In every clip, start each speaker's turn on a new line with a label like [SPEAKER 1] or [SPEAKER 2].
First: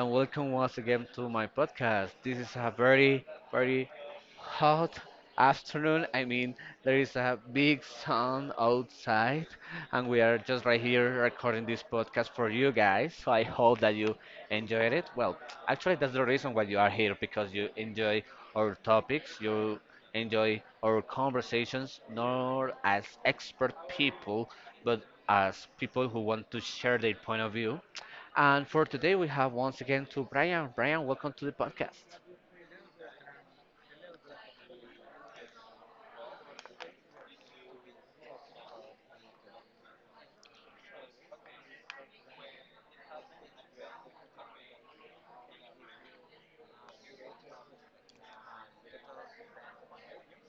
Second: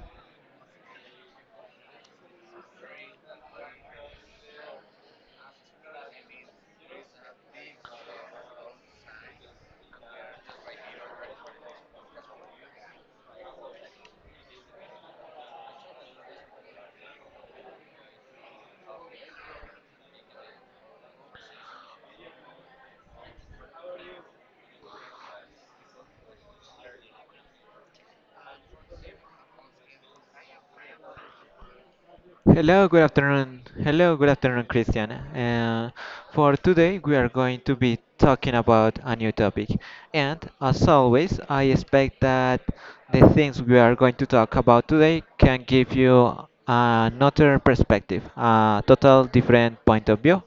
[SPEAKER 1] and welcome once again to my podcast. This is a very, very hot afternoon. I mean, there is a big sun outside, and we are just right here recording this podcast for you guys. So I hope that you enjoyed it. Well, actually, that's the reason why you are here because you enjoy our topics, you enjoy our conversations, not as expert people, but as people who want to share their point of view. And for today, we have once again to Brian. Brian, welcome to the podcast.
[SPEAKER 2] Hello, good afternoon. Hello, good afternoon, Christian. For today, we are going to be talking about a new topic. And as always, I expect that the things we are going to talk about today can give you another perspective, a total different point of view,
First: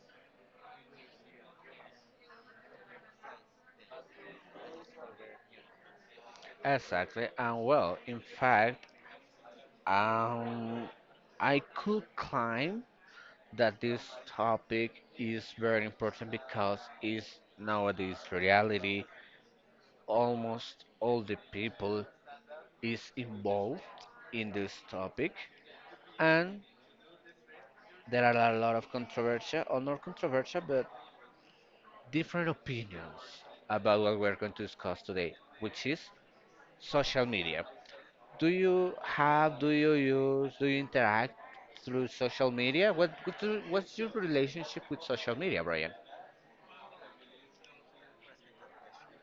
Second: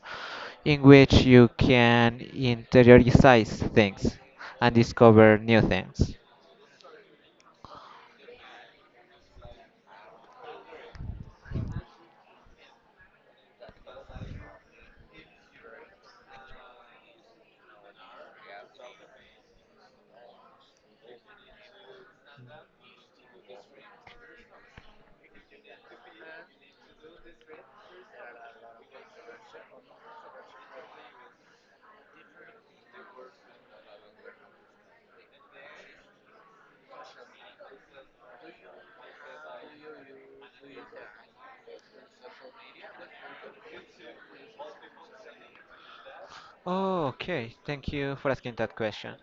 [SPEAKER 2] in which you can interiorize things and discover new things.
[SPEAKER 1] Exactly, and well, in fact, um, I could claim that this topic is very important because it's nowadays reality. Almost all the people is involved in this topic, and there are a lot of controversial or not controversial, but different opinions about what we're going to discuss today, which is social media. Do you have, do you use, do you interact through social media? What's your relationship with social media, Brian?
[SPEAKER 2] Oh, okay. Thank you for asking that question.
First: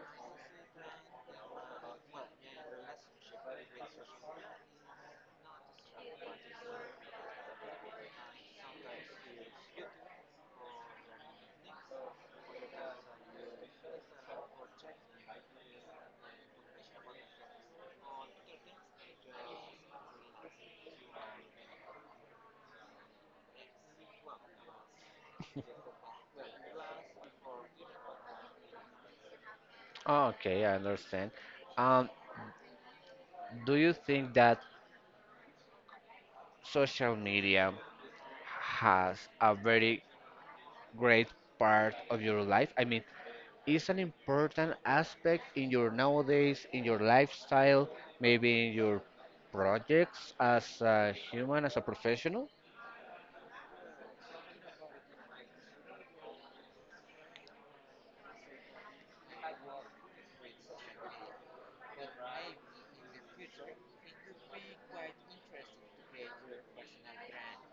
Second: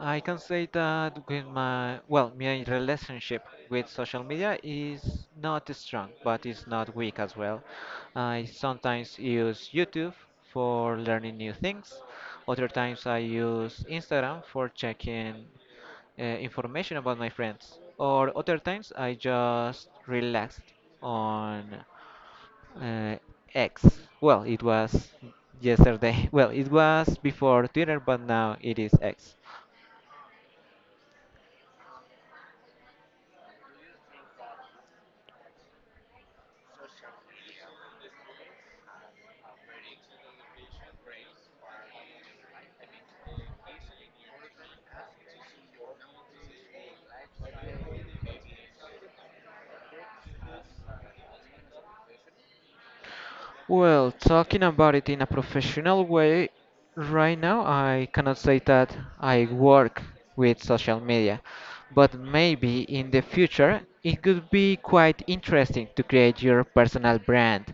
[SPEAKER 2] I can say that with my, well, my relationship with social media is not strong, but it's not weak as well. I sometimes use YouTube for learning new things. Other times I use Instagram for checking information about my friends. Or other times I just relaxed on uh, X. Well, it was yesterday. Well, it was before Twitter, but now it is X.
[SPEAKER 1] Okay, I understand. Um, do you think that social media has a very great part of your life? I mean, is an important aspect in your nowadays, in your lifestyle, maybe in your projects as a human, as a professional?
[SPEAKER 2] Well, talking about it in a professional way, right now I cannot say that I work with social media, but maybe in the future it could be quite interesting to create your personal brand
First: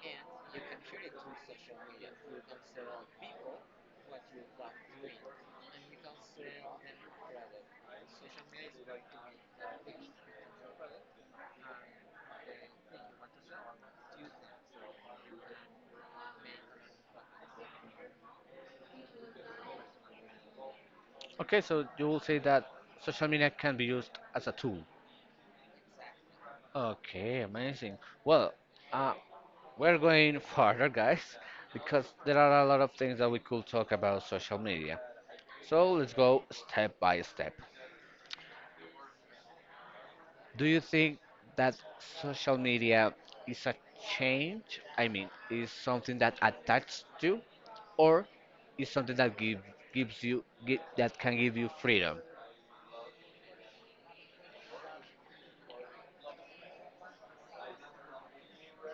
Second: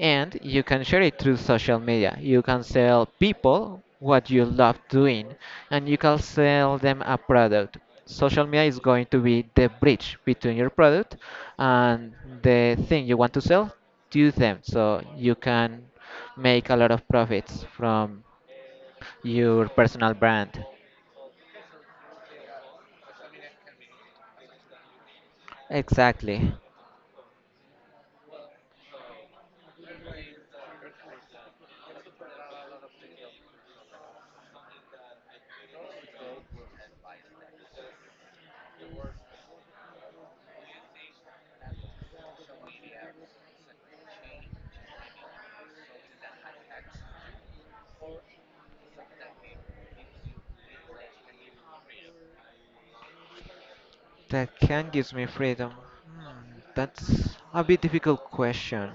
[SPEAKER 2] and you can share it through social media. You can sell people what you love doing and you can sell them a product. Social media is going to be the bridge between your product and the thing you want to sell to them. So you can make a lot of profits from your personal brand.
[SPEAKER 1] Okay, so you will say that social media can be used as a tool.
[SPEAKER 2] Exactly.
[SPEAKER 1] Okay, amazing. Well, uh, we're going further, guys, because there are a lot of things that we could talk about social media. So let's go step by step. Do you think that social media is a change? I mean, is something that attached to, or is something that give, gives you gi- that can give you freedom?
[SPEAKER 2] That can gives me freedom. Hmm, that's a bit difficult question.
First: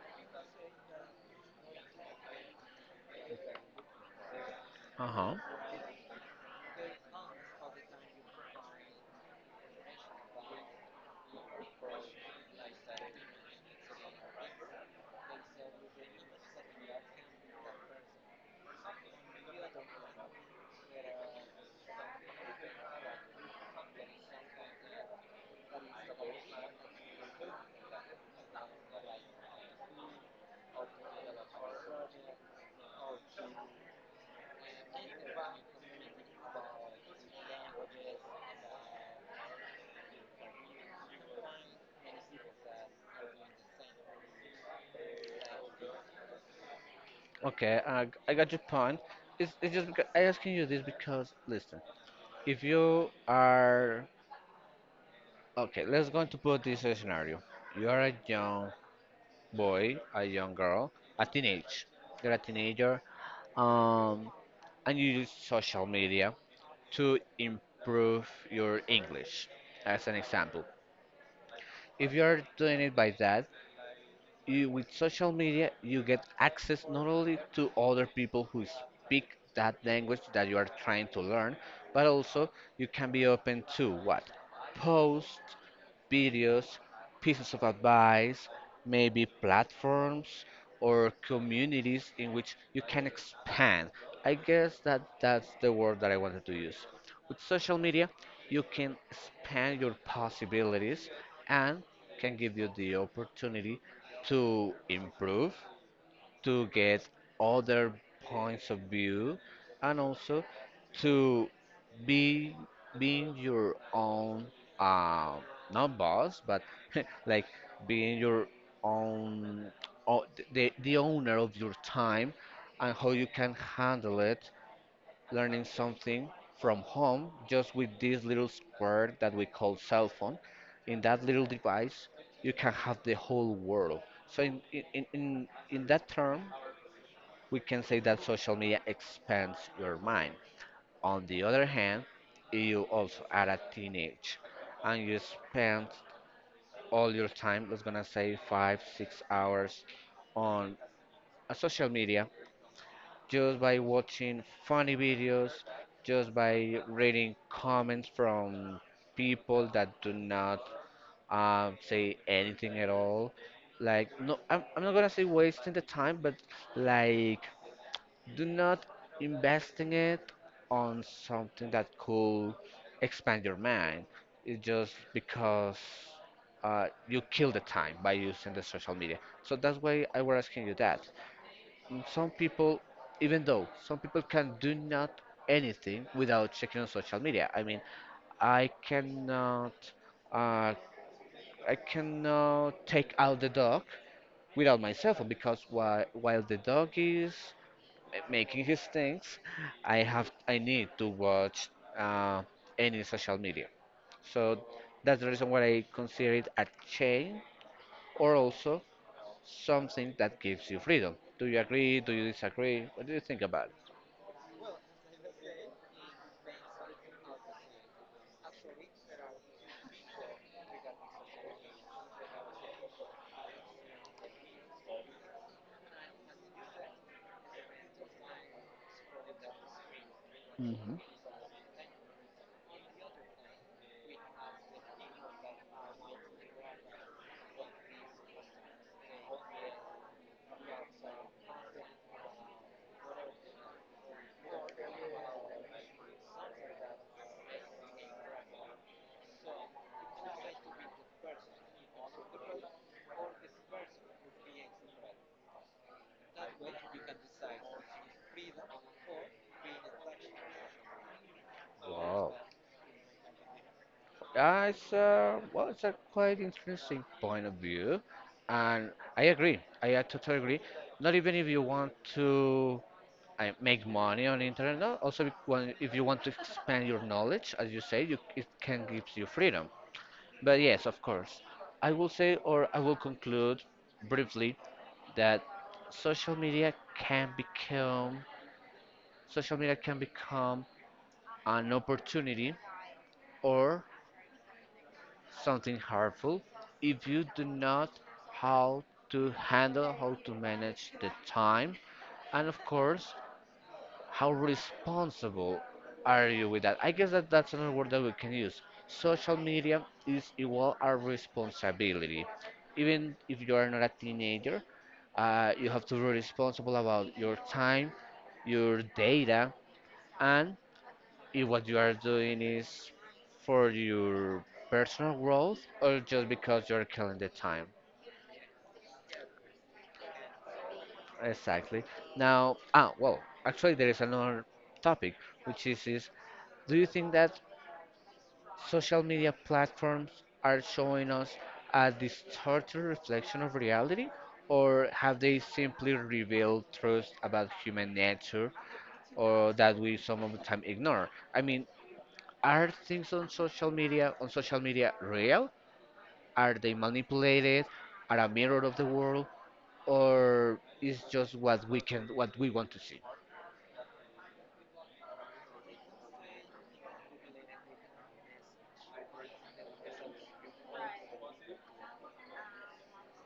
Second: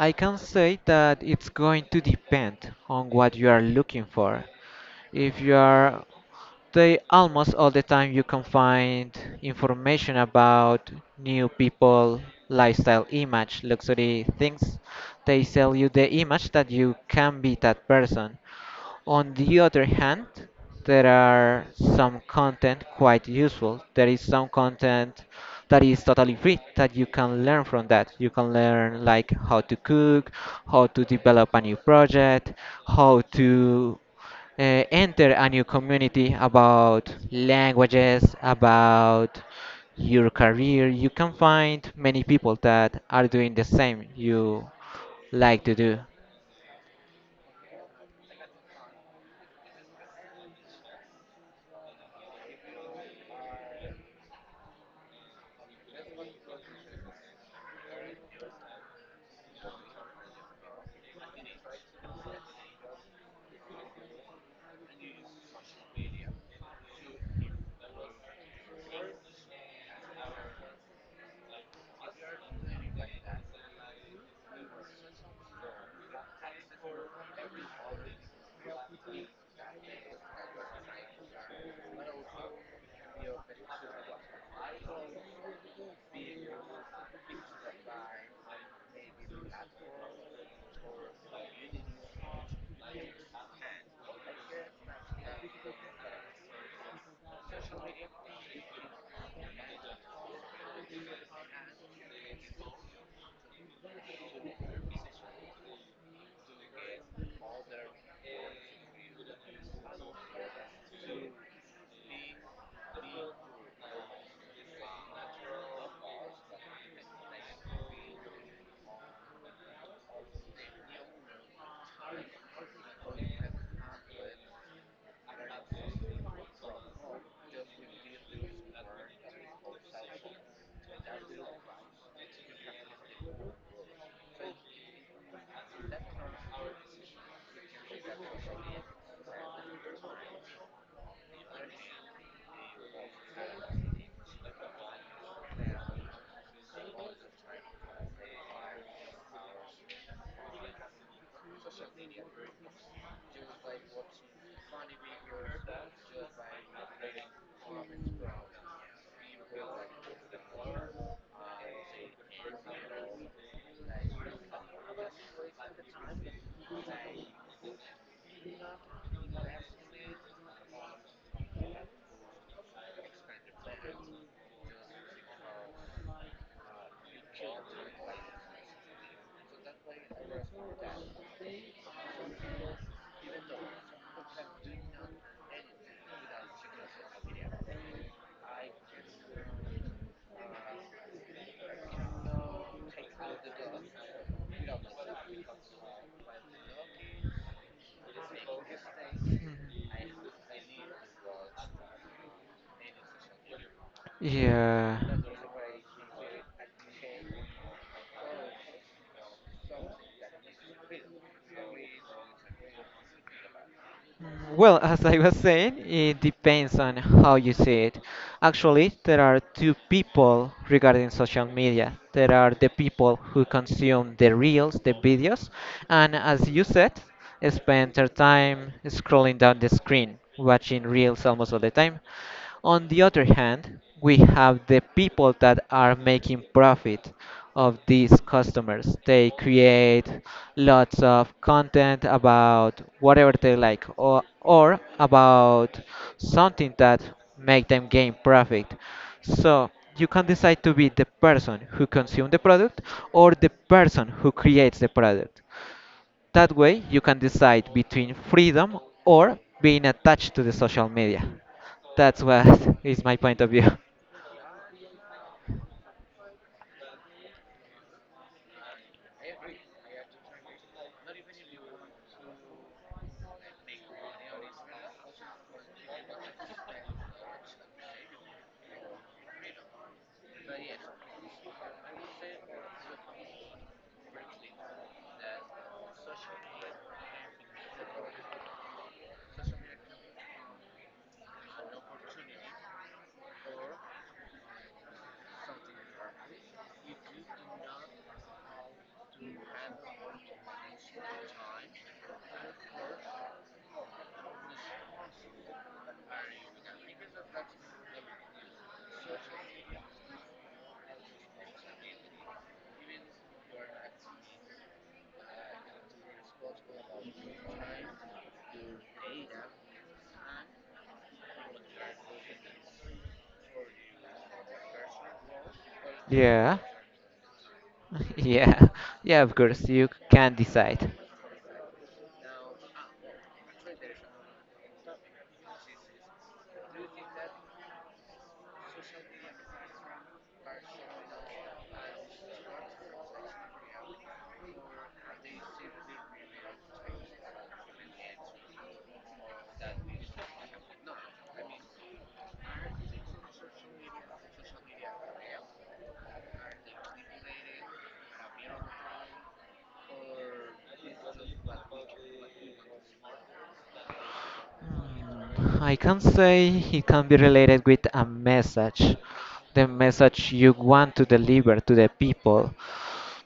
[SPEAKER 2] I can say that it's going to depend on what you are looking for.
[SPEAKER 1] Uh huh.
[SPEAKER 2] If you are, they almost all the time you can find information about new people, lifestyle, image, luxury things. They sell you the image that you can be that person. On the other hand, there are some content quite useful. There is some content that is totally free that you can learn from that. You can learn like how to cook, how to develop a new project, how to enter a new community about languages, about your career. You can find many people that are doing the same you like to do.
[SPEAKER 1] Okay, I got your point. It's just because, I asking you this because listen, if you are okay, let's go to put this scenario. You are a young boy, a young girl, a teenage. You're a teenager, um, and you use social media to improve your English, as an example. If you are doing it by that, with social media, you get access not only to other people who speak that language that you are trying to learn, but also you can be open to what? Posts, videos, pieces of advice, maybe platforms or communities in which you can expand. I guess that that's the word that I wanted to use. With social media, you can expand your possibilities and can give you the opportunity to improve, to get other points of view, and also to be being your own, uh, not boss, but like being your own, o- the owner of your time and how you can handle it learning something from home just with this little square that we call cell phone. In that little device, you can have the whole world. So, in that term, we can say that social media expands your mind. On the other hand, you also are a teenage and you spend all your time, let's gonna say 5, 6 hours on a social media just by watching funny videos, just by reading comments from people that do not say anything at all. Like, no, I'm not gonna say wasting the time, but like, do not investing it on something that could expand your mind. It's just because you kill the time by using the social media. So that's why I were asking you that. Some people, even though some people can do not anything without checking on social media. I mean, I cannot, uh, I cannot take out the dog without my cell phone because while the dog is making his things, I need to watch uh, any social media. So
[SPEAKER 2] Yeah.
[SPEAKER 1] that's the reason why I consider it a chain or also something that gives you freedom. Do you agree? Do you disagree? What do you think about it?
[SPEAKER 2] Mm. Well, as I was saying, it depends on how you see it. Actually, there are two people regarding social media. There are the people who consume the reels, the videos, and as you said, spend their time scrolling down the screen watching
[SPEAKER 1] Hmm.
[SPEAKER 2] reels almost all the time. On the other hand, we have the people that are making profit of these customers. They create lots of content about whatever they like or about something that make them gain profit. So you can decide to be the person who consumes the product or the person who creates the product. That way, you can decide between freedom or being attached to the social media. That's
[SPEAKER 1] Wow,
[SPEAKER 2] what is my point of view.
[SPEAKER 1] that's well, it's a quite interesting point of view, and I agree. I totally agree. Not even if you want to make money on internet, no. Also, if you want to expand your knowledge, as you say, it can give you freedom. But yes, of course, I will say, or I will conclude briefly that social media can become social media can become an opportunity or something harmful if you do not how how to manage the time, and of course, how responsible are you with that. I guess that that's another word that we can use. Social media is equal our responsibility, even if you are not a teenager. You have to be responsible about your time, your data, and if what you are doing is for your personal growth or just
[SPEAKER 2] Yeah,
[SPEAKER 1] because you're killing the time.
[SPEAKER 2] yeah, yeah, of course, you can decide.
[SPEAKER 1] Exactly. Now, well, actually, there is another topic, which is, do you think that social media platforms are showing us a distorted reflection of reality, or have they simply revealed truths about human nature or that we some of the time ignore? I mean, are things on social media real? Are they manipulated? Are a mirror of the world, or is just what we want to see?
[SPEAKER 2] Hmm, I can say it can be related with a message, the message you want to deliver to the people.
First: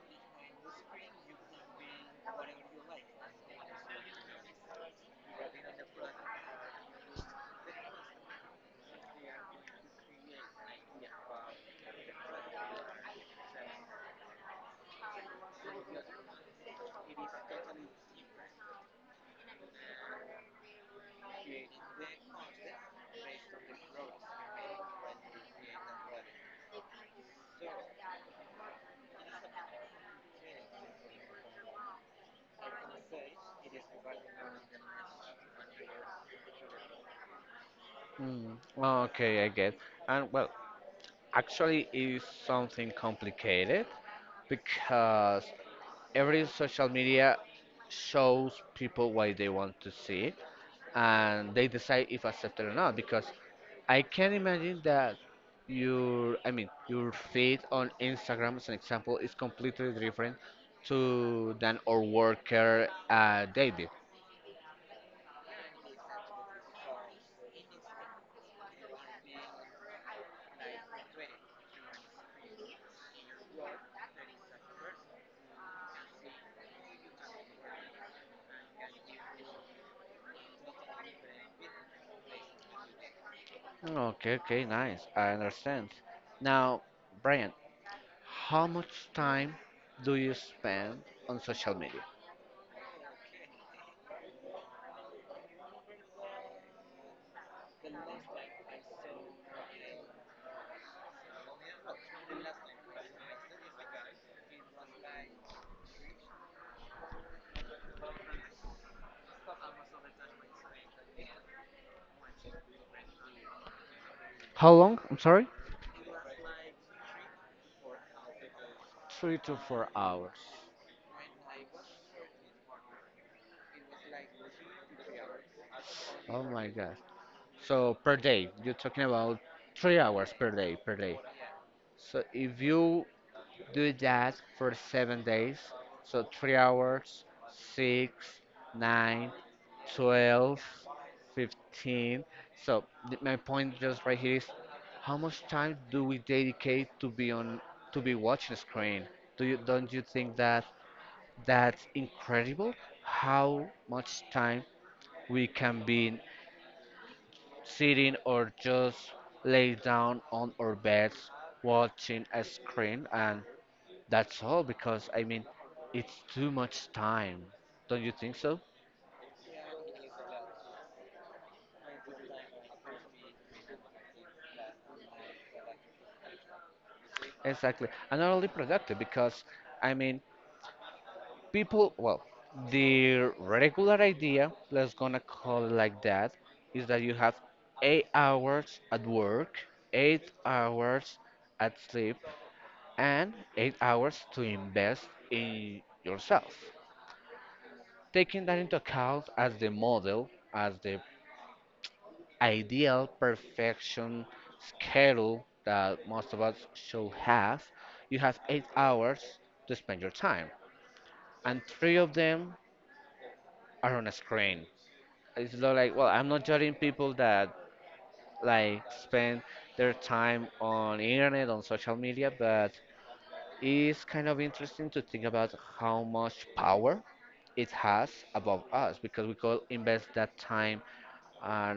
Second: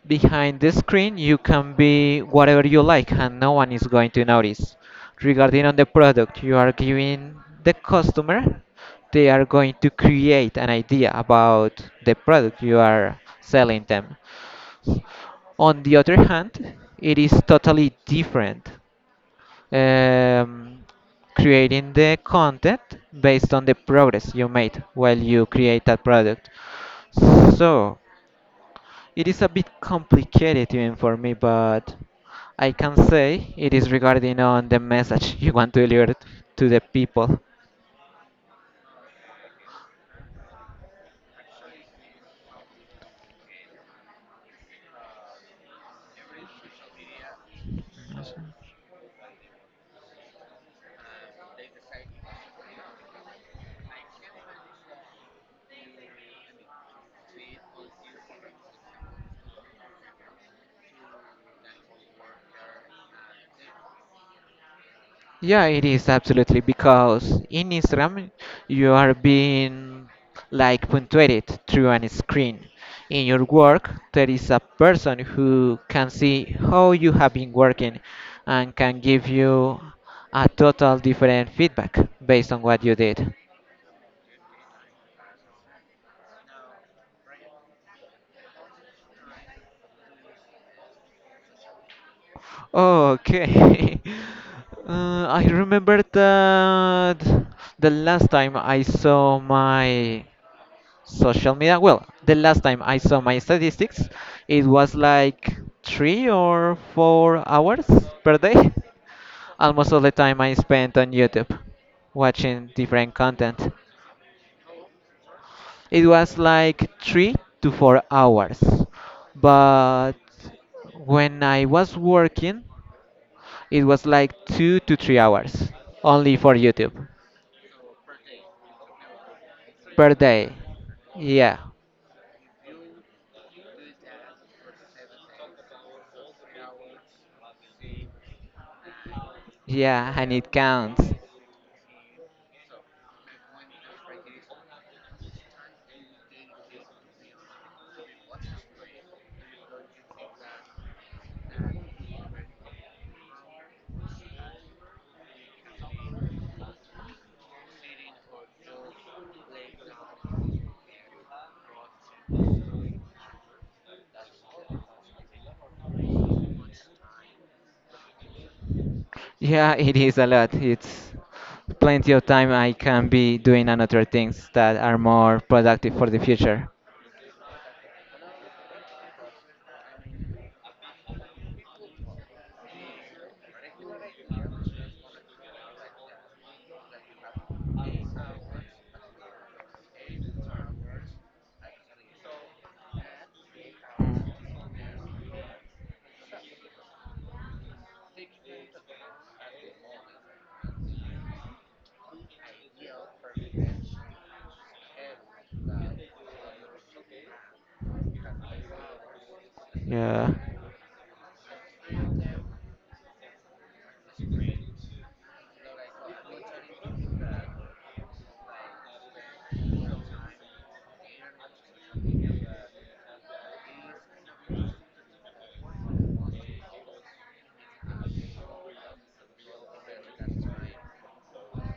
[SPEAKER 2] Behind the screen, you can be whatever you like, and no one is going to notice. Regarding on the product you are giving the customer, they are going to create an idea about the product you are selling them. On the other hand, it is totally different um, creating the content based on the progress you made while you create that product. So it is a bit complicated even for me, but I can say it is regarding on the message you want to deliver to the people.
[SPEAKER 1] Mm, okay, I get. And well, actually it's something complicated because every social media shows people what they want to see and they decide if accepted or not, because I can imagine that your I mean your feed on Instagram as an example is completely different to than our worker David.
[SPEAKER 2] Yeah, it is absolutely because in Instagram you are being like punctuated through a screen. In your work, there is a person who can see how you have been working and can give you a total different feedback based on what you did.
[SPEAKER 1] Okay, okay, nice. I understand. Now, Brian, how much time do you spend on social media?
[SPEAKER 2] Okay. I remember that the last time I saw my social media, well, the last time I saw my statistics, it was like 3 or 4 hours per day. Almost all the time I spent on YouTube watching different content.
[SPEAKER 1] How long? I'm sorry?
[SPEAKER 2] It was like 3 to 4 hours,
[SPEAKER 1] Three to four
[SPEAKER 2] but
[SPEAKER 1] hours.
[SPEAKER 2] when I was working, it was like 2 to 3 hours only
[SPEAKER 1] Oh
[SPEAKER 2] for
[SPEAKER 1] my god.
[SPEAKER 2] YouTube.
[SPEAKER 1] So per day, you're talking about three
[SPEAKER 2] Per
[SPEAKER 1] hours
[SPEAKER 2] day,
[SPEAKER 1] per day, per day.
[SPEAKER 2] yeah.
[SPEAKER 1] So if you do that for 7 days. So 3 hours, 6, 9,
[SPEAKER 2] Yeah, and it
[SPEAKER 1] 12,
[SPEAKER 2] counts.
[SPEAKER 1] 15. So my point just right here is how much time do we dedicate to be watching a screen? Do you don't you think that that's incredible? How much time we can be sitting or just lay down on our beds watching a screen, and that's all because I mean, it's too much time. Don't you think so?
[SPEAKER 2] Yeah, it is a lot. It's plenty of time I can be doing another things that are more productive for the future.
[SPEAKER 1] Exactly. And not only productive because I mean, people, well, the regular idea, let's gonna call it like that, is that you have 8 hours at work, 8 hours at sleep, and 8 hours
[SPEAKER 2] Mm.
[SPEAKER 1] to invest in yourself. Taking that into account as the model, as the ideal perfection schedule that most of us should have, you have 8 hours to spend your
[SPEAKER 2] Yeah.
[SPEAKER 1] time, and three of them are on a screen. It's not like, well, I'm not judging people that like spend their time on internet, on social media, but it's kind of interesting to think about how much power it has above us because we could invest that time, uh,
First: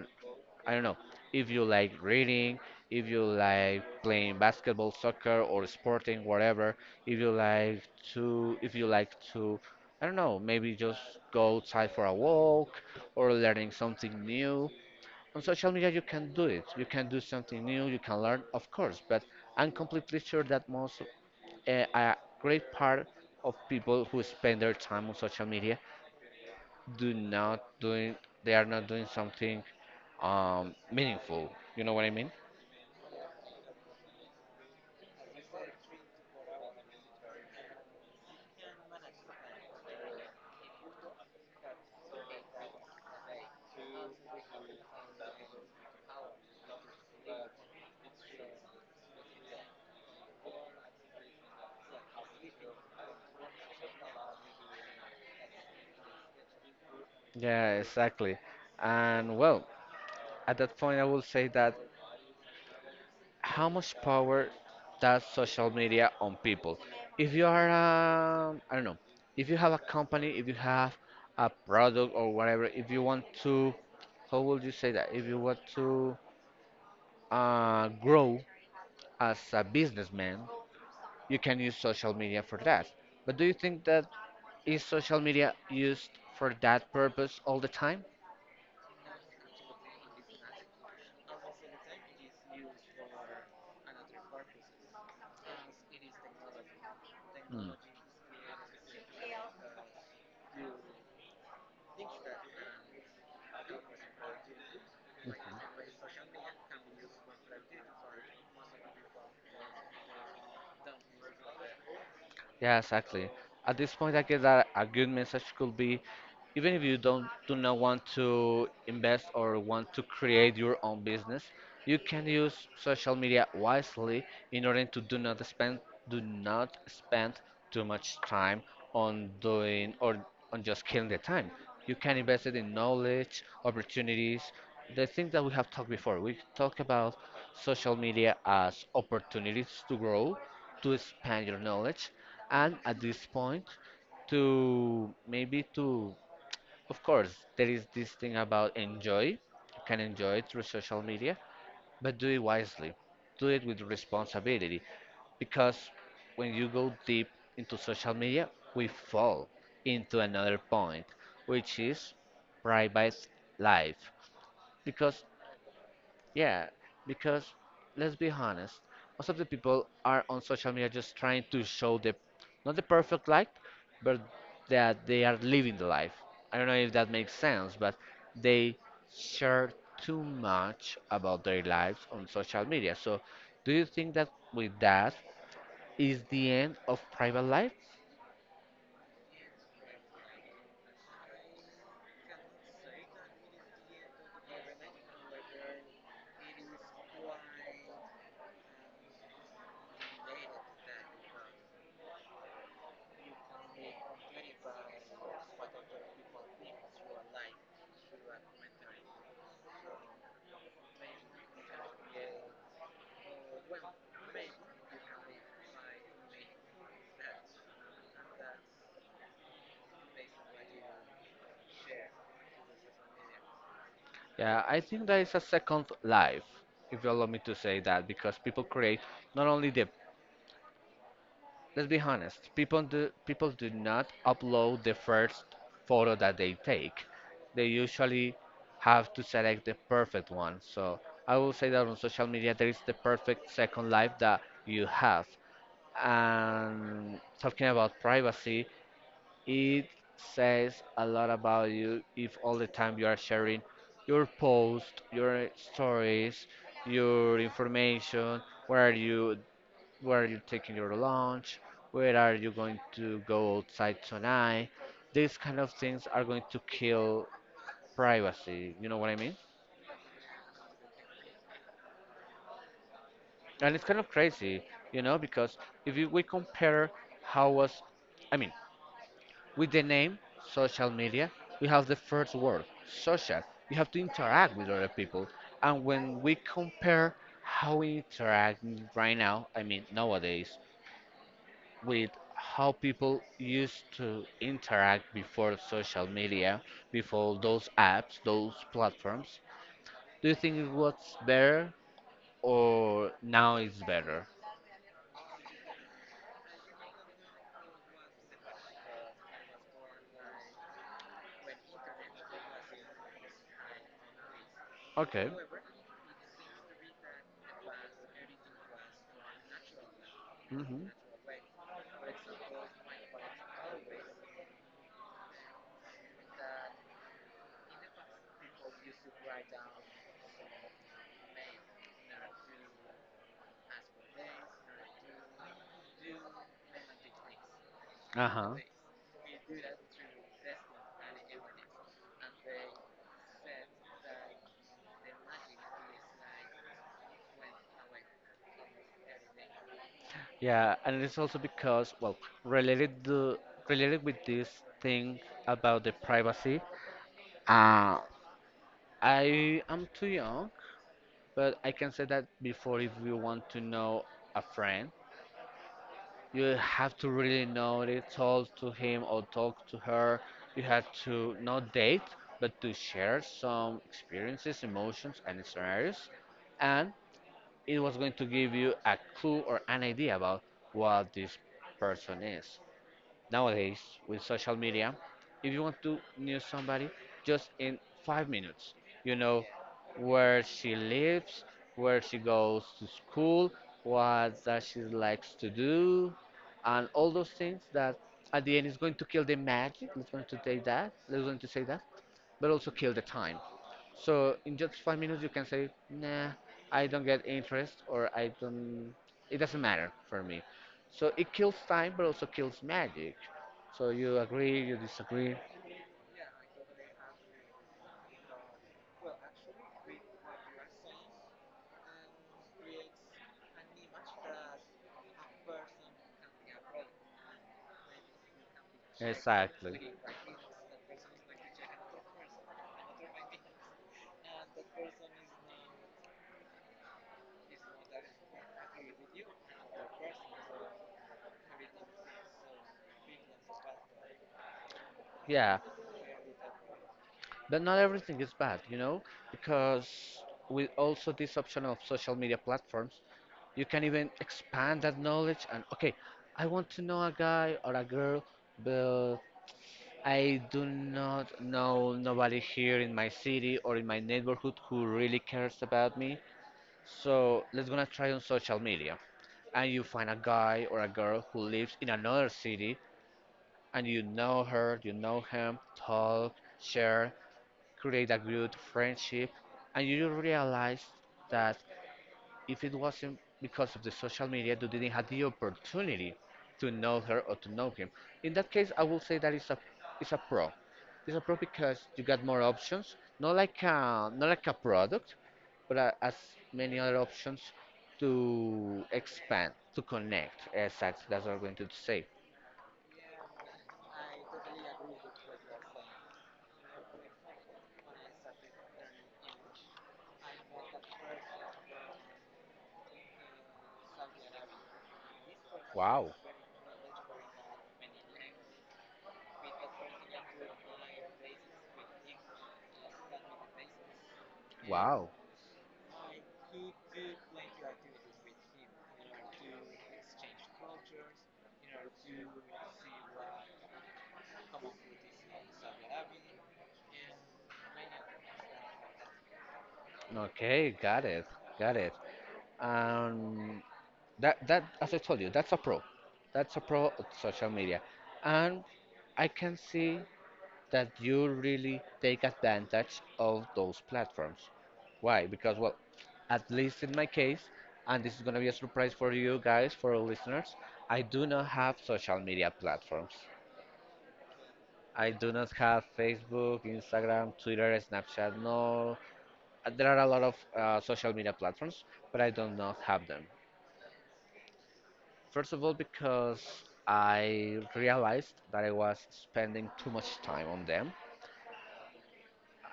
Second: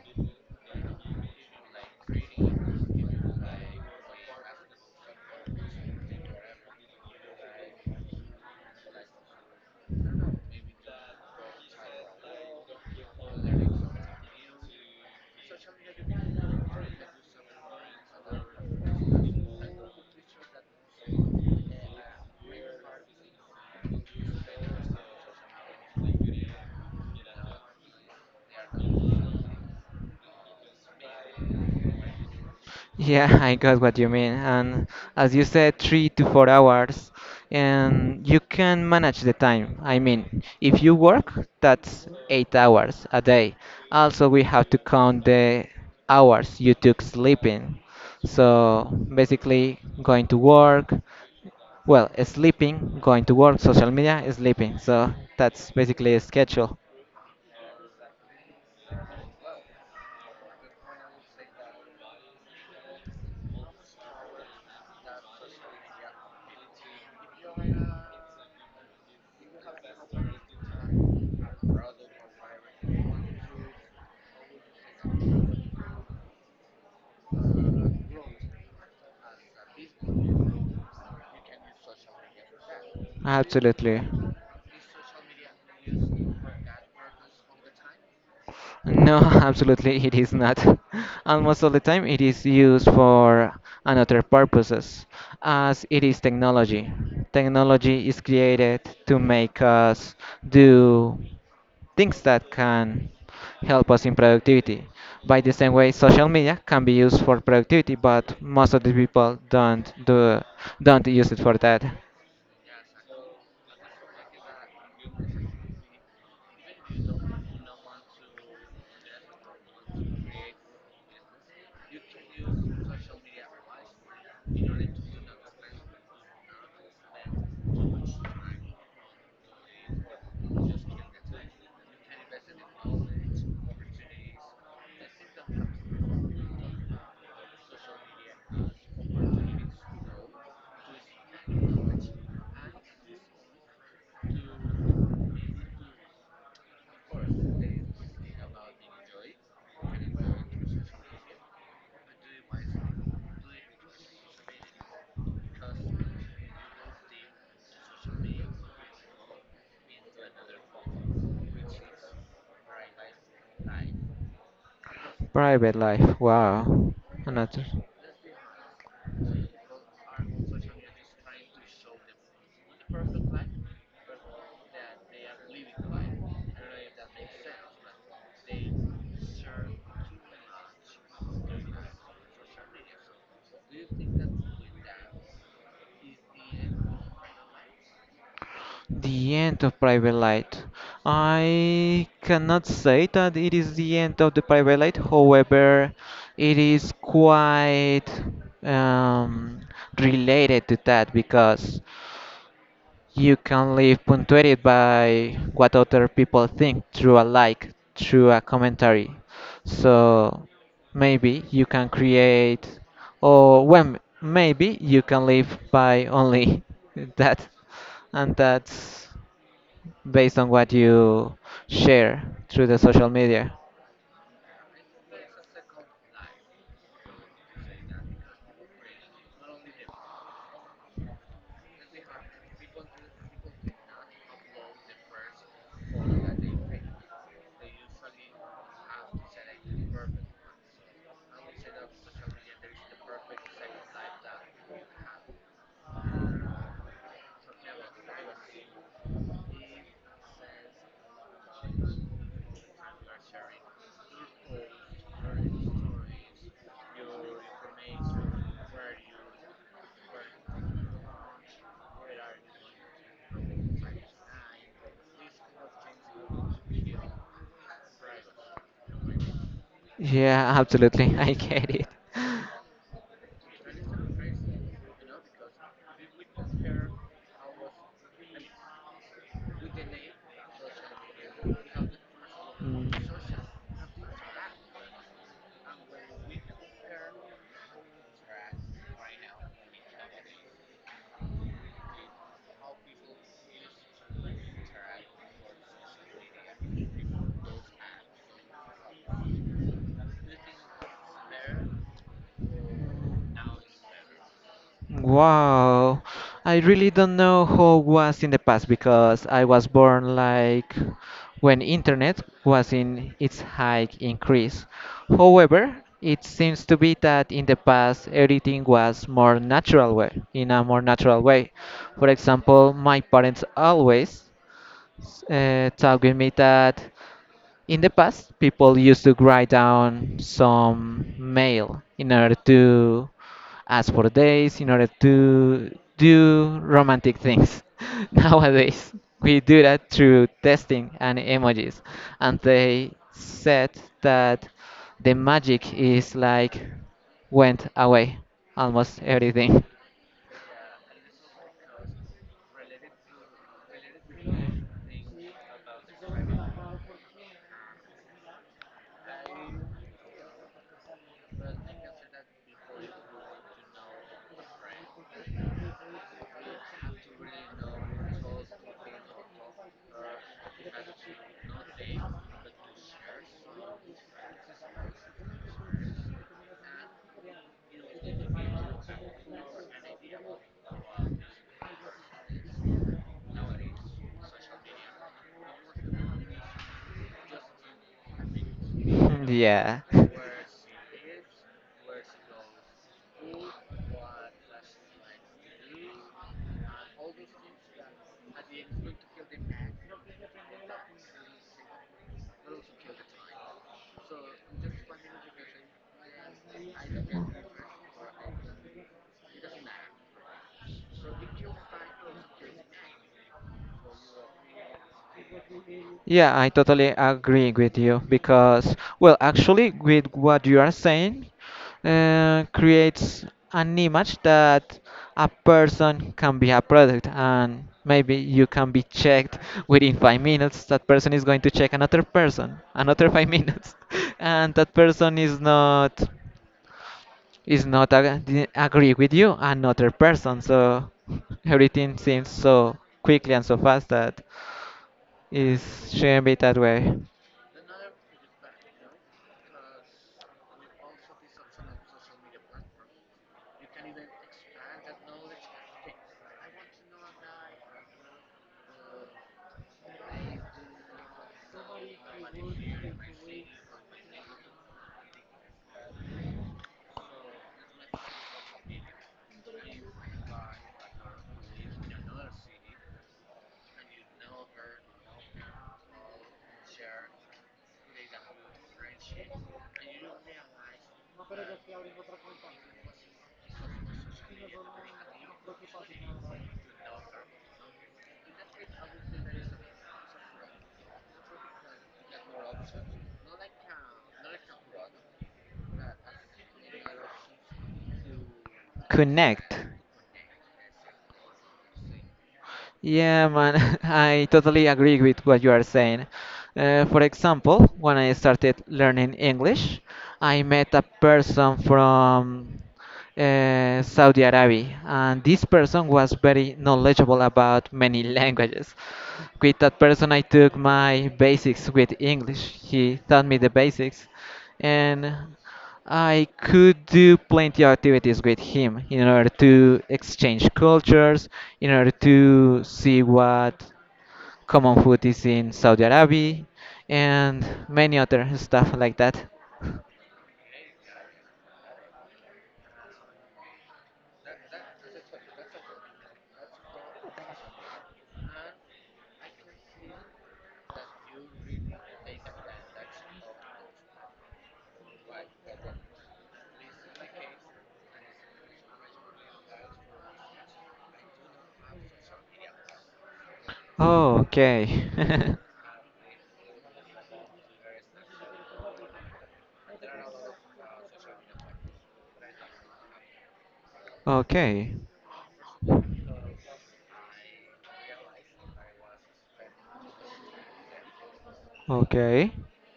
[SPEAKER 1] I don't know, if you like reading, if you like playing basketball, soccer, or sporting, whatever, if you like to, if you like to, I don't know, maybe just go outside for a walk or learning something new. On social media, you can do it. You can do something new, you can learn, of course, but I'm completely sure that a great part of people who spend their time on social media do not doing they are not doing something meaningful. You know what I mean?
[SPEAKER 2] Yeah, I got what you mean. And as you said, 3 to 4 hours, and you can manage the time. I mean, if you work, that's 8 hours a day. Also, we have to count the hours you took sleeping. So basically, going to work. Well, sleeping, going to work, social media, sleeping. So that's basically a schedule.
[SPEAKER 1] Yeah, exactly. And well, at that point, I will say that how much power does social media on people? If you are, I don't know, if you have a company, if you have a product or whatever, if you want to, how would you say that? If you want to grow as a businessman, you can use social media for that. But do you think
[SPEAKER 2] Absolutely.
[SPEAKER 1] that Is social media used for that purpose all the time?
[SPEAKER 2] No, absolutely it is not. And most of the time it is used for another purposes, as it is technology.
[SPEAKER 1] Hmm.
[SPEAKER 2] Technology is created to make us do things that can help us in productivity. By the same way, social media can be used for productivity, but most of the people don't use it for that.
[SPEAKER 1] Yeah, exactly. At this point, I guess that a good message could be, even if you don't do not want to invest or want to create your own business, you can use social media wisely in order to do not spend too much time on doing or on just killing the time. You can invest it in knowledge, opportunities, the things that we have talked before. We talk about social media as opportunities to grow, to expand your knowledge, and at this point, to maybe to of course, there is this thing about enjoy, you can enjoy it through social media, but do it wisely, do it with responsibility, because when you go deep into social media, we fall into another point, which is private life, because
[SPEAKER 2] Private life.
[SPEAKER 1] yeah,
[SPEAKER 2] Wow.
[SPEAKER 1] because
[SPEAKER 2] Another.
[SPEAKER 1] let's be honest, most of the people are on social media just trying to show the not the perfect life, but that they are living the life. I don't know if that makes sense, but they share too much about their lives on social media. So, do you think that with that is the end of private life?
[SPEAKER 2] The end of private life. I cannot say that it is the end of the private life. However, it is quite um, related to that because you can live punctuated by what other people think through a like, through a commentary. So maybe you can create, or when maybe you can live by only that, and that's based on what you share through the social media.
[SPEAKER 1] Yeah, I think that is a second life, if you allow me to say that, because people create not only the let's be honest, people do not upload the first photo that they take. They usually have to select the perfect one. So I will say that on social media there is the perfect second life that you have. And talking about privacy, it says a lot about you if all the time you are sharing your post, your stories, your information, where are you where are you taking your lunch, where are you going to go outside tonight. These kind of things are going to kill privacy, you know what I mean?
[SPEAKER 2] Yeah, absolutely, I get it.
[SPEAKER 1] And it's, kind of crazy you know, because if you, we compare how was, I mean, with the name social media, we have the first word,
[SPEAKER 2] Mm.
[SPEAKER 1] social. You have to interact with other people. And when we compare how we interact right now, I mean, nowadays, with how people used to interact before social media, before those apps, those platforms. Do you think it was better or now it's better?
[SPEAKER 2] Wow, I really don't know how it was in the past because I was born like when internet was in its high increase.
[SPEAKER 1] Okay.
[SPEAKER 2] However, it seems to be that in the past everything was more natural way, in a more
[SPEAKER 1] Hmm.
[SPEAKER 2] natural way. For example, my parents always told me that in the past, people used to write down some mail in order to ask for days, in order to do romantic things.
[SPEAKER 1] Uh-huh.
[SPEAKER 2] Nowadays, we do that through testing and emojis. And they said that the magic is like went away, almost everything.
[SPEAKER 1] Yeah, and it's also because, well, related to related with this thing about the privacy. Uh, I am too young, but I can say that before if you want to know a friend you have to really know it, talk to him or talk to her. You have to not date, but to share some experiences, emotions, and scenarios. And it was going to give you a clue or an idea about what this person is. Nowadays, with social media, if you want to know somebody just in 5 minutes, you know
[SPEAKER 2] Yeah.
[SPEAKER 1] where she lives, where she goes to school, what that she likes to do, and all those things that at the end is going to kill the magic. Let's going to take that. Let's going to say that but also kill the time. So in just 5 minutes, you can say, nah, I don't get interest or I don't, it doesn't matter for me. So it kills time, but also kills magic. So you agree, you disagree.
[SPEAKER 2] Yeah, I totally agree with you because, well, actually, with what you are saying, creates an image that a person can be a product, and maybe you can be checked
[SPEAKER 1] Exactly.
[SPEAKER 2] within 5 minutes. That person is going to check another person, another 5 minutes, and that person is not agree with you, another person. So everything seems so quickly and so fast that it
[SPEAKER 1] Yeah,
[SPEAKER 2] shouldn't be that way.
[SPEAKER 1] but not everything is bad, because with also this option of social media platforms, you can even expand that knowledge. And okay, I want to know a guy or a girl, but I do not know nobody here in my city or in my neighborhood who really cares about me. So let's gonna try on social media. And you find a guy or a girl who lives in another city, and you know her, you know him, talk, share create a good friendship, and you realize that if it wasn't because of the social media, you didn't have the opportunity to know her or to know him. In that case, I will say that it's a pro. It's a pro because you got more options, not like a product, as many other options to
[SPEAKER 2] Connect.
[SPEAKER 1] expand, to connect. Exactly, that's what I'm going to say.
[SPEAKER 2] Yeah, man, I totally agree with what you are saying. For example, when I started learning English, I met a person from Saudi Arabia, and this person was
[SPEAKER 1] Wow,
[SPEAKER 2] very knowledgeable about many languages. With that person, I took my basics with English. He taught me the basics,
[SPEAKER 1] wow.
[SPEAKER 2] and I could do plenty of activities with him in order to exchange cultures, in order to see what common food is in Saudi Arabia, and many other stuff like that.
[SPEAKER 1] Okay, got it, got it. Um, that as I told you, that's a pro. That's a pro of social media, and I can see that you really take advantage of those platforms. Why? Because well, at least in my case, and this is gonna be a surprise for you guys, for our listeners, I do not have social media platforms.
[SPEAKER 2] Oh, okay.
[SPEAKER 1] I do not have Facebook, Instagram, Twitter, Snapchat, no. There are a lot of social media platforms, but I do not have them.
[SPEAKER 2] Okay.
[SPEAKER 1] First of all, because I realized that I was spending too much time on them.
[SPEAKER 2] Okay.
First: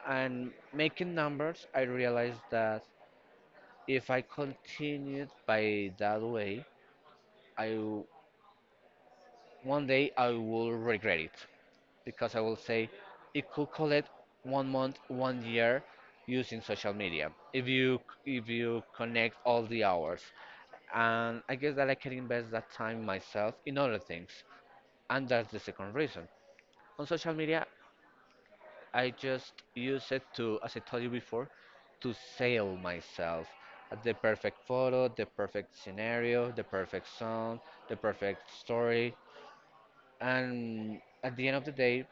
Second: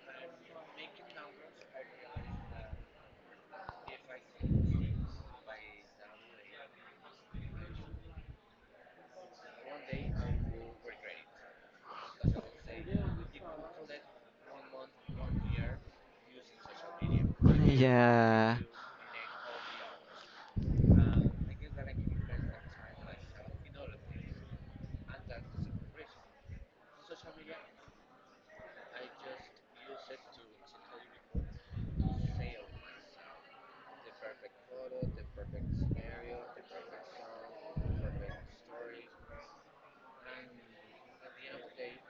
[SPEAKER 1] And making numbers, I realized that if I continued by that way, I w- one day I will regret it because I will say it could collect one month, one year using social media if you if
[SPEAKER 2] Yeah.
[SPEAKER 1] you connect all the hours. And I guess that I can invest that time myself in other things. And that's the second reason. On social media, I just use it to, as I told you before, to sell myself. The perfect photo, the perfect scenario, the perfect song, the perfect story. And at the end of the day,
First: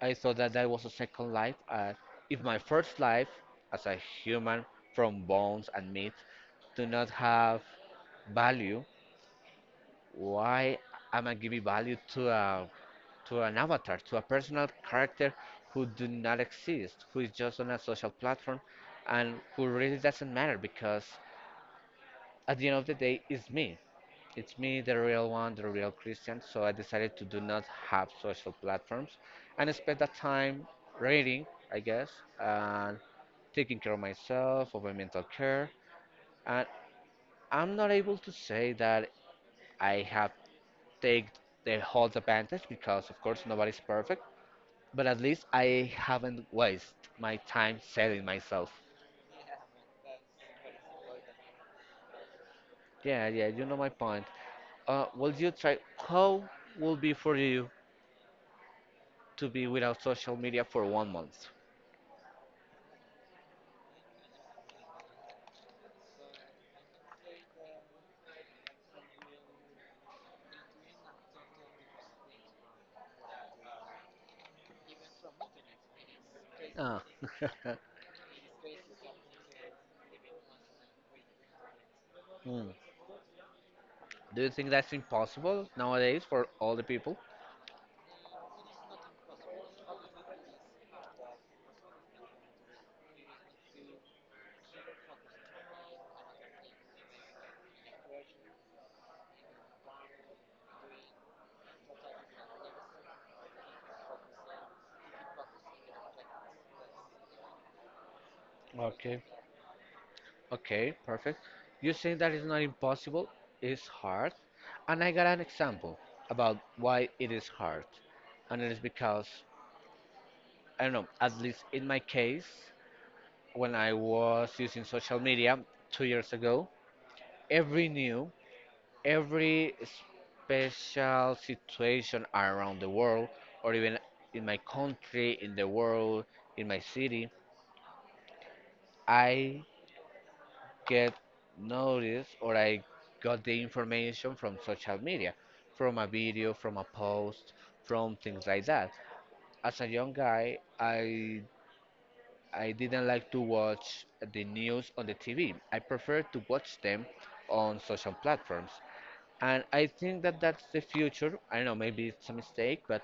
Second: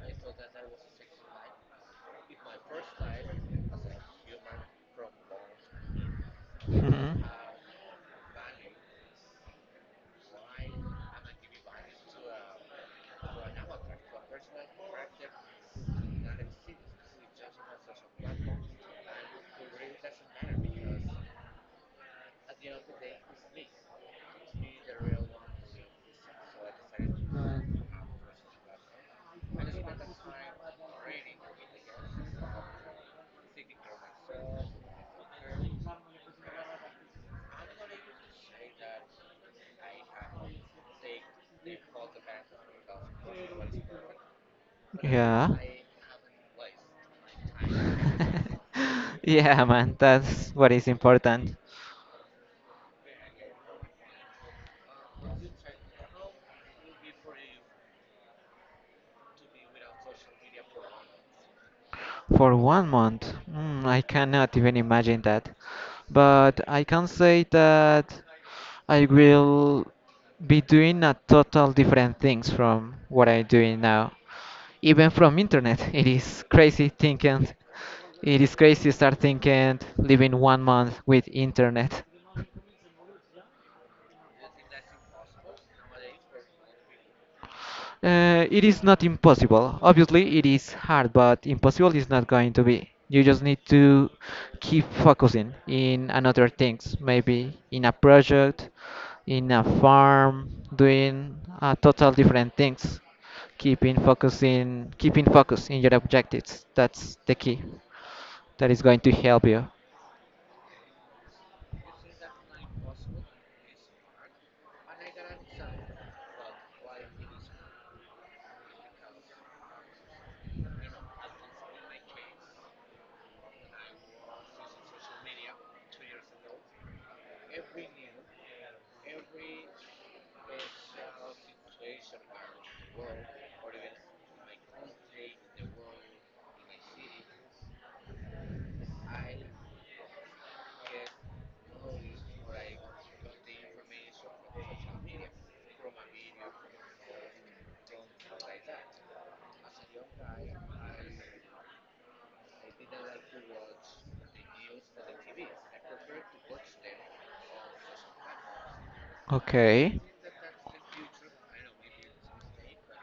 [SPEAKER 1] I thought that that was a second life. If my first life as a human from bones and meat do not
[SPEAKER 2] Mhm.
[SPEAKER 1] have value, why am I giving value to a to an avatar, to a personal character who do not exist, who is just on a social platform, and who really doesn't matter because at the end of the day, it's me. It's me, the real one, the real Christian. So I decided to do not have social platforms and spend that time reading, I guess, and taking care of myself, of my mental care. And I'm not able to say that I have take the whole advantage because, of course, nobody's perfect. But at least
[SPEAKER 2] Yeah.
[SPEAKER 1] I haven't wasted my time selling myself.
[SPEAKER 2] Yeah, man, that's what is important.
[SPEAKER 1] Yeah, yeah, you know my point. Will you try? How will be for you to be without social media for one month?
[SPEAKER 2] For one month, mm, I cannot even imagine that. But I can say that I will be doing a total different things from what I'm doing now. Even from internet, it is crazy
[SPEAKER 1] Ah.
[SPEAKER 2] thinking. It is crazy start thinking living one month with internet.
[SPEAKER 1] Hmm. Do you think that's impossible nowadays for all the people?
[SPEAKER 2] It is not impossible. Obviously, it is hard, but impossible is not going to be. You just need to keep focusing in another things, maybe in a project, in a farm, doing total different things. Keeping focusing, keeping focus in your objectives. That's the key. That is going to
[SPEAKER 1] Okay.
[SPEAKER 2] help you.
[SPEAKER 1] Okay, perfect. You saying that is not impossible. It's hard, and I got an example about why it is hard, and it is because I don't know, at least in my case, when I was using social media 2 years ago, every new, every special situation around the world, or even in my country, in the world, in my city, I get noticed or I got the information from social media, from a video, from a post, from things like that. As a young guy, I didn't like to watch the news on the TV. I prefer to watch them on social platforms. And I
[SPEAKER 2] Okay.
[SPEAKER 1] think that that's the future. I don't know, maybe it's a mistake, but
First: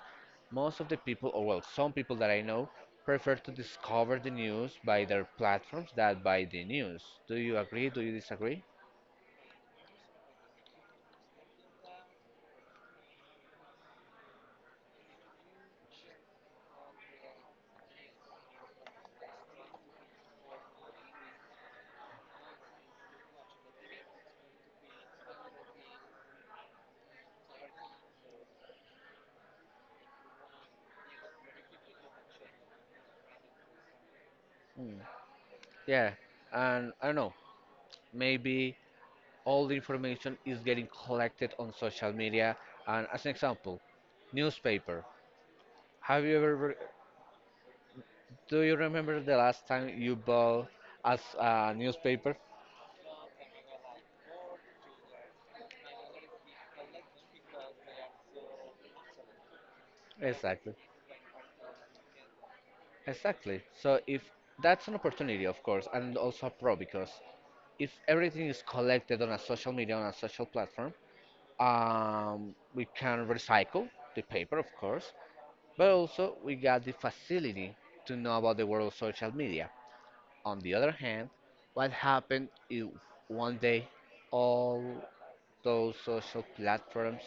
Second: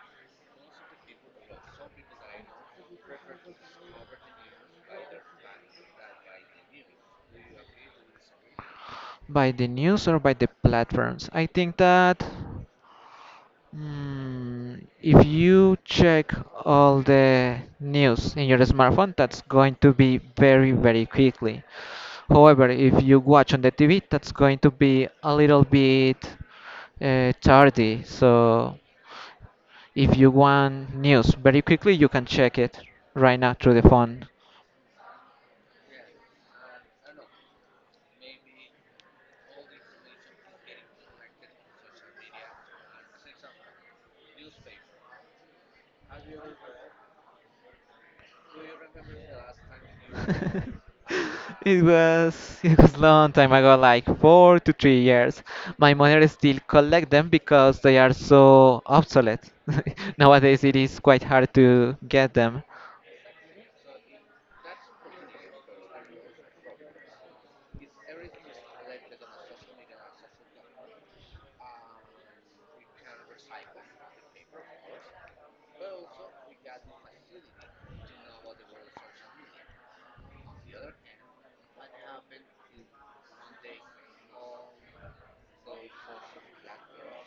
[SPEAKER 1] most of the people, or well, some people that I know, prefer to discover the news by their platforms than by the news. Do you agree? Do you disagree?
[SPEAKER 2] By the news or by the platforms? I think that, mm, if you check all the news in your smartphone, that's going to be very, very quickly. However, if you watch on the TV, that's going to be a little bit tardy. So, if you want news very quickly, you can check it right now through the phone.
[SPEAKER 1] Yeah. And I don't know, maybe all the information is getting collected on social media. And as an example, newspaper. Have you ever Do you remember the last time you bought as a
[SPEAKER 2] It
[SPEAKER 1] newspaper?
[SPEAKER 2] was it was long time ago, like 4 to 3 years. My mother still collect them because they are so obsolete. Nowadays,
[SPEAKER 1] Exactly,
[SPEAKER 2] it is quite hard to get them.
[SPEAKER 1] exactly. So if that's an opportunity, of course, and also a pro because if everything is collected on a social platform, we can recycle the paper, of course, but also we got the facility to know about the world of social media. On the other hand, what happened if one day all those social platforms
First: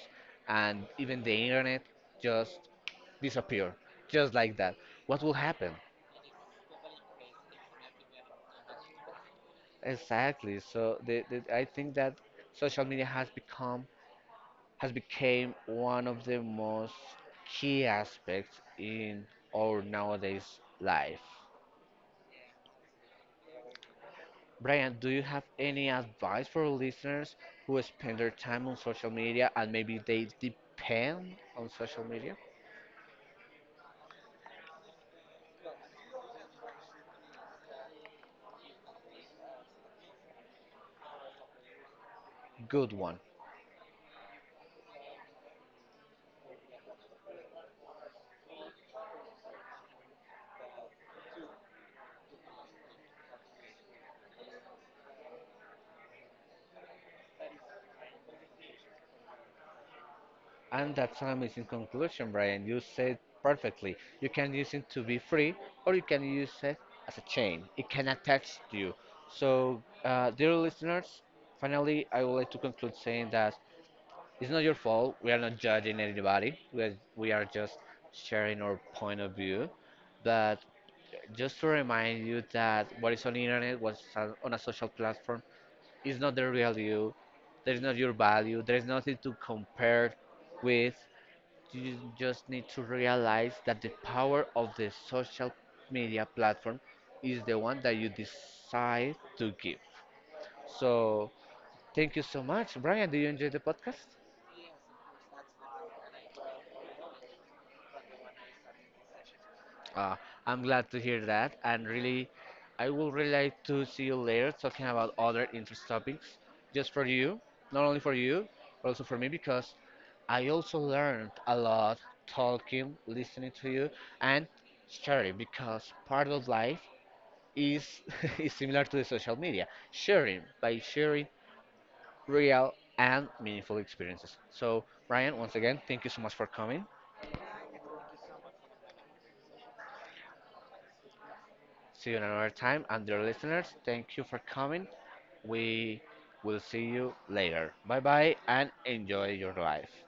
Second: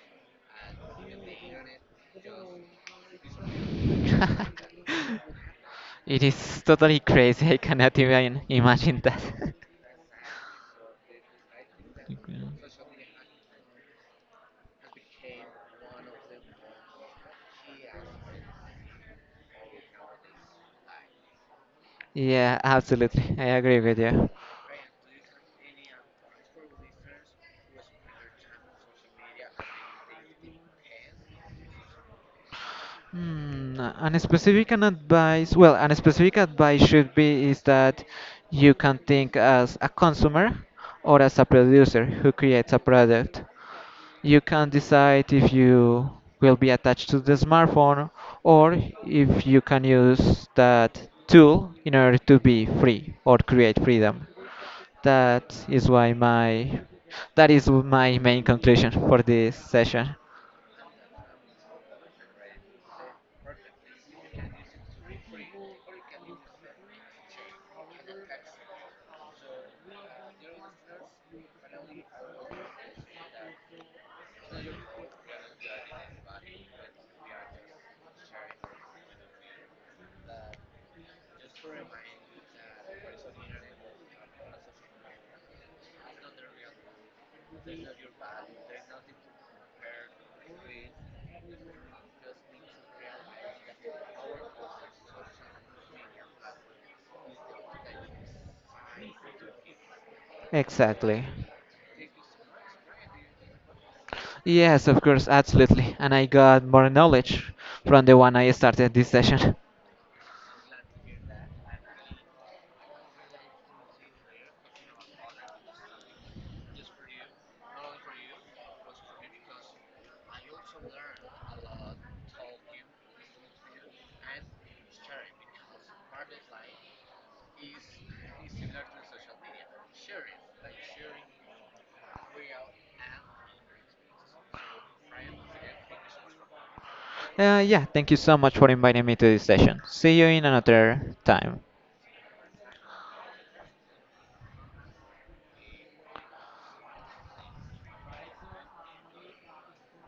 [SPEAKER 1] and even the internet just disappear, just like that. What will happen?
[SPEAKER 2] It is totally crazy. I cannot even imagine that.
[SPEAKER 1] Exactly. So I think that social media has became one of the most key aspects in our nowadays life.
[SPEAKER 2] Yeah, absolutely. I agree with you.
[SPEAKER 1] Brian, do you have any advice for listeners who spend their time on social media and maybe they depend on social media?
[SPEAKER 2] Hmm, and specific an advice, well, an specific advice should be is that you can think as a consumer or as a producer who creates a
[SPEAKER 1] Good one.
[SPEAKER 2] product. You can decide if you will be attached to the smartphone or if you can use that tool in order to be free or create freedom. That is why my that is my main conclusion for this session.
[SPEAKER 1] And that's an amazing conclusion, Brian. You said perfectly. You can use it to be free, or you can use it as a chain. It can attach to you. So, dear listeners, finally, I would like to conclude saying that it's not your fault. We are not judging anybody. We are just sharing our point of view. But just to remind you that what is on the internet, what's on a social platform, is not the real you. There is not your value. There is nothing to compare with. You just need to realize that the power of the social media platform is the one that you decide to give.
[SPEAKER 2] Exactly.
[SPEAKER 1] So, thank you so much. Brian, do you enjoy the podcast?
[SPEAKER 2] Yes, of course, absolutely. And I got more knowledge from the one I started this session.
[SPEAKER 1] Uh, I'm glad to hear that. And really, I will really like to see you later talking about other interest topics just for you, not only for you, but also for me because I also learned a lot talking, listening to you, and sharing because part of life is is similar to the social media, sharing by sharing real and meaningful experiences. So, Ryan, once again, thank you so much for coming.
[SPEAKER 2] Yeah, thank you so much for inviting me to this session. See you in another time.
[SPEAKER 1] See you another time, and dear listeners, thank you for coming. We will see you later. Bye bye, and enjoy your life.